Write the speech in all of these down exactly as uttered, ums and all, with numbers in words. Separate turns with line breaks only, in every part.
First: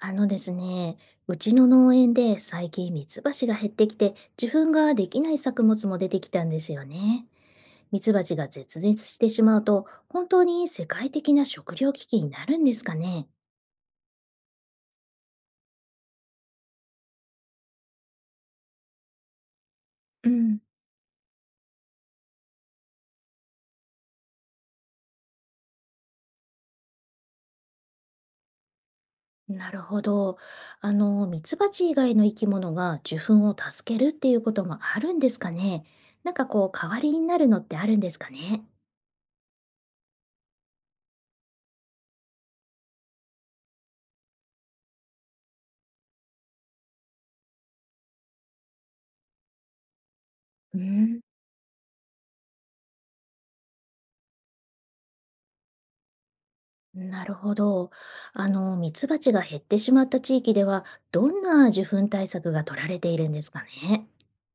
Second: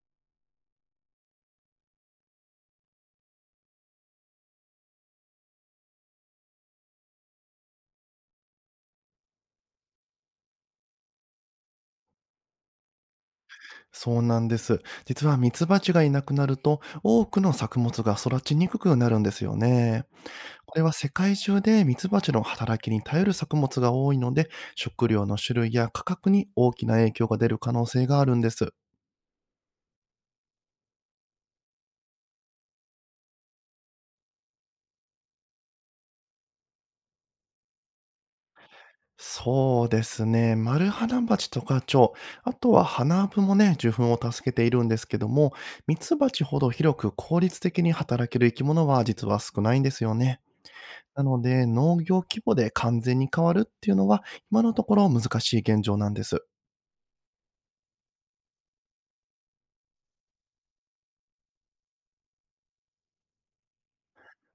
あのですね、うちの農園で最近ミツバチが減ってきて、受粉ができない作物も出てきたんですよね。ミツバチが絶滅してしまうと、本当に世界的な食糧危機になるんですかね。
そうなんです。実はミツバチがいなくなると多くの作物が育ちにくくなるんですよね。
うん、
これは世界中でミツバチの働きに頼る作物が多いので、食料の種類や価格に大きな影響が出る可能性があるんです。
なるほど。あの、ミツバチ以外の生き物が受粉を助けるっていうこともあるんですかね。なんかこう、代わりになるのってあるんですかね。
そうですね。マルハナバチとか蝶、あとは花ナアブもね、受粉を助けているんですけども、ミツバチほど広く効率的に働ける生き物は実は少ないんですよね。
う
な
ん、
ので、農業規模で完全に変わるっていうのは、今のところ難しい現状なんです。
なるほど。あの、ミツバチが減ってしまった地域では、どんな受粉対策が取られているんですかね。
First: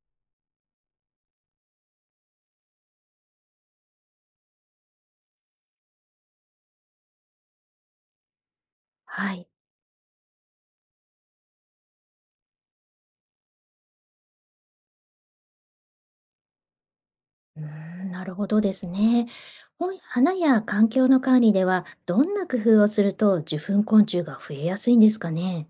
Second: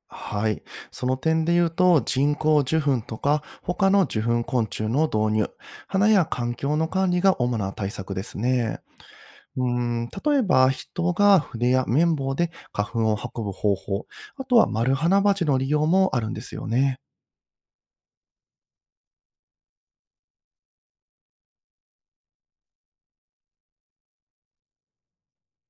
はい。その点で言うと、人工授粉とか、他の受粉昆虫の導入、花や環境の管理が主な対策ですね。
はい。
うん、例えば、人が筆や綿棒で花粉を運ぶ方法、あとは丸花鉢の利用もあるんですよね。
うーん、なるほどですね。ほい、花や環境の管理では、どんな工夫をすると受粉昆虫が増えやすいんですかね。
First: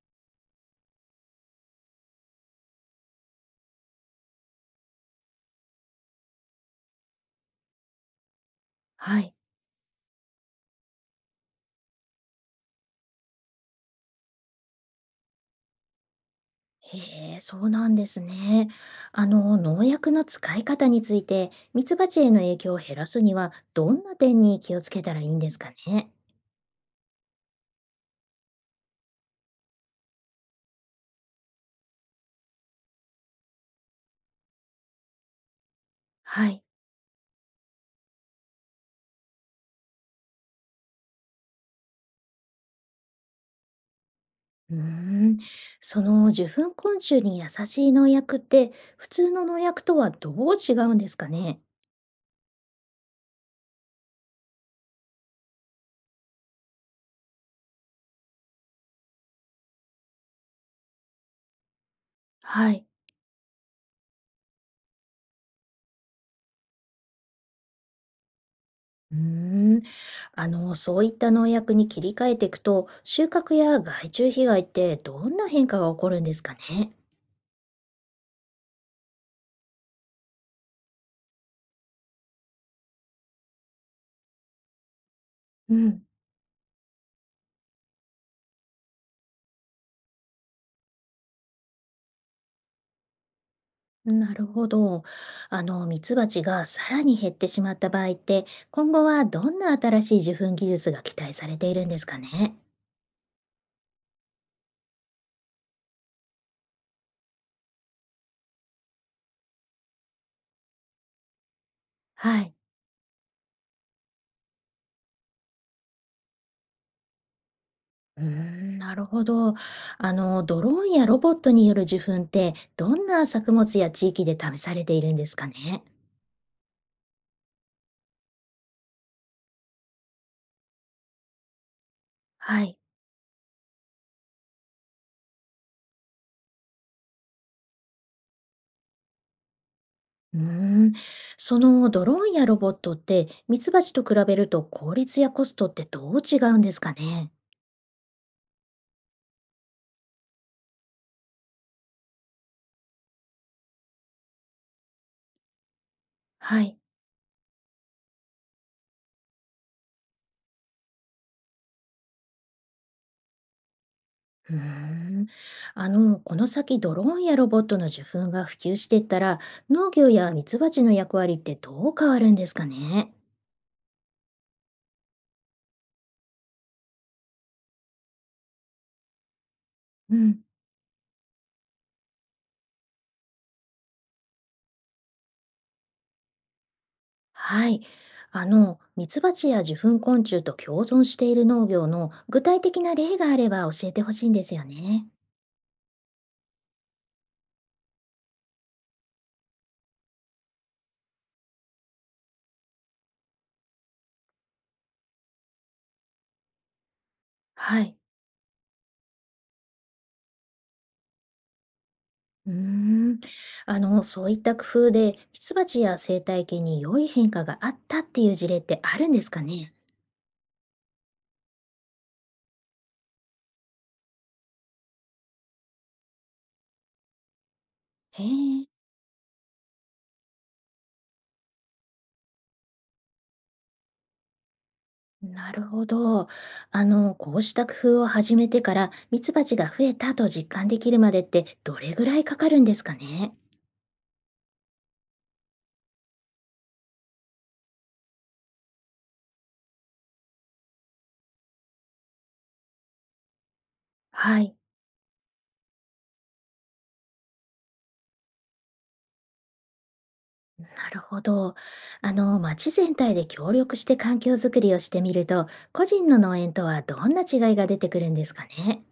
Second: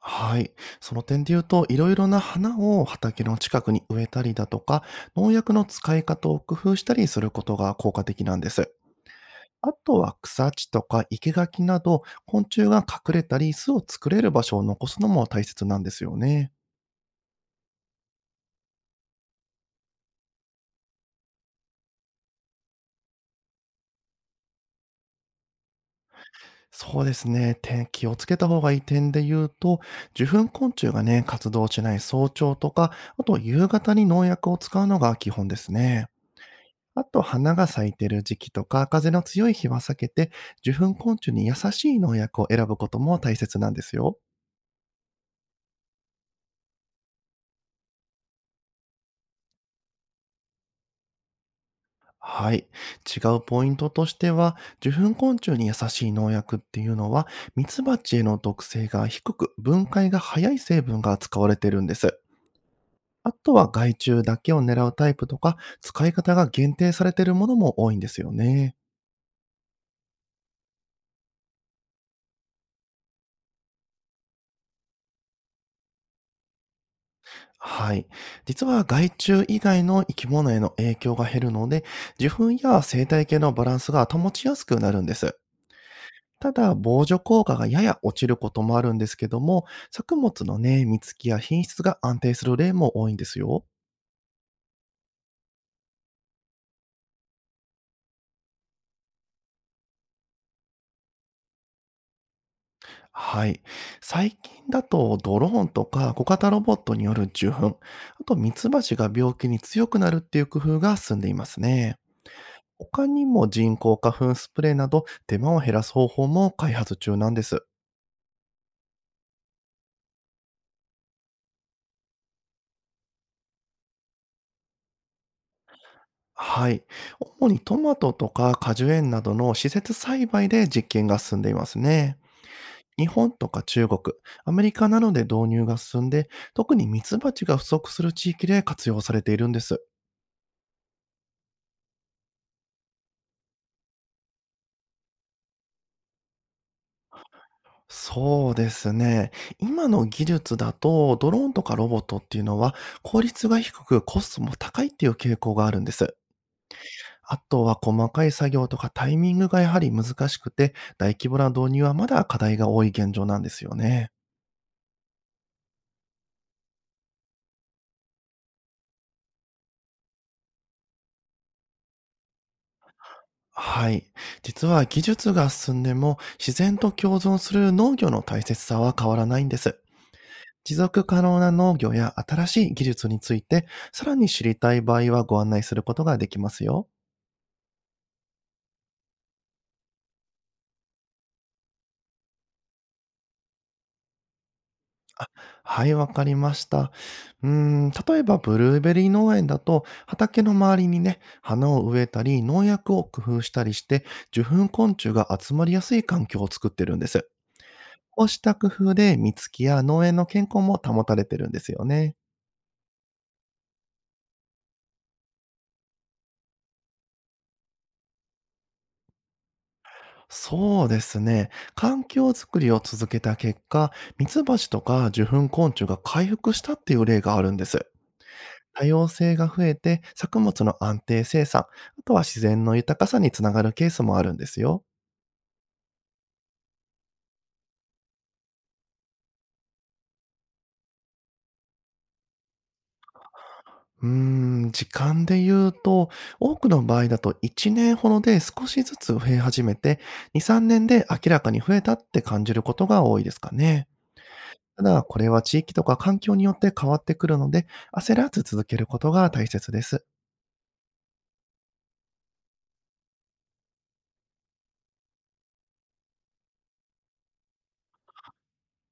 はい。その点で言うと、いろいろな花を畑の近くに植えたりだとか、農薬の使い方を工夫したりすることが効果的なんです。
はい。
あとは草地とか生け垣など、昆虫が隠れたり巣を作れる場所を残すのも大切なんですよね。
へえ、そうなんですね。あの、農薬の使い方について、ミツバチへの影響を減らすには、どんな点に気をつけたらいいんですかね。
そうですね。点気をつけた方がいい点で言うと、受粉昆虫がね、活動しない早朝とか、あと夕方に農薬を使うのが基本ですね。
はい。
あと、花が咲いてる時期とか、風の強い日は避けて、受粉昆虫に優しい農薬を選ぶことも大切なんですよ。
うーん、その受粉昆虫に優しい農薬って普通の農薬とはどう違うんですかね。
はい。違うポイントとしては、受粉昆虫に優しい農薬っていうのは、ミツバチへの毒性が低く、分解が早い成分が使われてるんです。
はい。
あとは害虫だけを狙うタイプとか、使い方が限定されているものも多いんですよね。
うーん、あの、そういった農薬に切り替えていくと収穫や害虫被害ってどんな変化が起こるんですかね。
はい。実は害虫以外の生き物への影響が減るので、受粉や生態系のバランスが保ちやすくなるんです。
うん、
ただ、防除効果がやや落ちることもあるんですけども、作物のね、実つきや品質が安定する例も多いんですよ。
なるほど。あの、ミツバチがさらに減ってしまった場合って今後はどんな新しい受粉技術が期待されているんですかね。
はい。最近だと、ドローンとか小型ロボットによる受粉、あとミツバチが病気に強くなるっていう工夫が進んでいますね。
はい。
他にも人工花粉スプレーなど手間を減らす方法も開発中なんです。
うーん、なるほど。あの、ドローンやロボットによる受粉って、どんな作物や地域で試されているんですかね。
はい。主にトマトとか果樹園などの施設栽培で実験が進んでいますね。
はい。
日本とか中国、アメリカなどで導入が進んで、特にミツバチが不足する地域で活用されているんです。
うーん、そのドローンやロボットって、ミツバチと比べると効率やコストってどう違うんですかね。
そうですね。今の技術だと、ドローンとかロボットっていうのは効率が低くコストも高いっていう傾向があるんです。
はい。
あとは細かい作業とかタイミングがやはり難しくて、大規模な導入はまだ課題が多い現状なんですよね。
うーん、あの、この先ドローンやロボットの受粉が普及していったら、農業やミツバチの役割ってどう変わるんですかね。
はい。実は技術が進んでも自然と共存する農業の大切さは変わらないんです。
うん。
持続可能な農業や新しい技術についてさらに知りたい場合はご案内することができますよ。
はい。あの、ミツバチや受粉昆虫と共存している農業の具体的な例があれば教えてほしいんですよね。
あ、はい、わかりました。うーん、例えばブルーベリー農園だと畑の周りにね、花を植えたり農薬を工夫したりして受粉昆虫が集まりやすい環境を作ってるんです。
はい。
こうした工夫で実つきや農園の健康も保たれてるんですよね。
うーん。あの、そういった工夫でミツバチや生態系に良い変化があったっていう事例ってあるんですかね。
そうですね。環境づくりを続けた結果、ミツバチとか受粉昆虫が回復したっていう例があるんです。
へえ。
多様性が増えて、作物の安定生産、あとは自然の豊かさにつながるケースもあるんですよ。
なるほど。あの、こうした工夫を始めてからミツバチが増えたと実感できるまでってどれぐらいかかるんですかね。
うーん、時間で言うと、多くの場合だといちねんほどで少しずつ増え始めて、に、さんねんで明らかに増えたって感じることが多いですかね。
はい。
ただ、これは地域とか環境によって変わってくるので、焦らず続けることが大切です。
なるほど。あの、町全体で協力して環境づくりをしてみると、個人の農園とはどんな違いが出てくるんですかね。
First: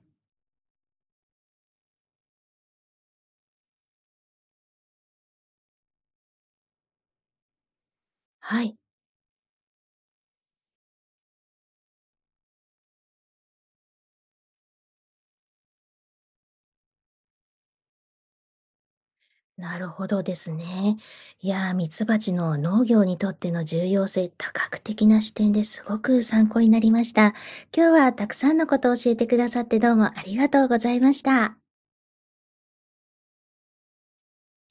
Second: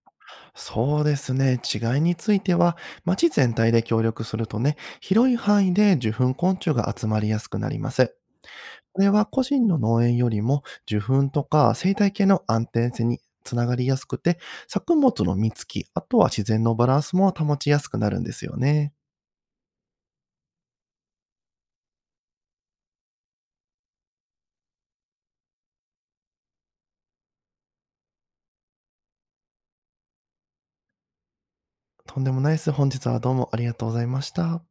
そうですね。違いについては、町全体で協力するとね、広い範囲で受粉昆虫が集まりやすくなります。
はい。
これは個人の農園よりも受粉とか生態系の安定性につながりやすくて、作物の実つき、あとは自然のバランスも保ちやすくなるんですよね。
なるほどですね。いやー、ミツバチの農業にとっての重要性、多角的な視点ですごく参考になりました。今日はたくさんのことを教えてくださってどうもありがとうございました。
とんでもないです。本日はどうもありがとうございました。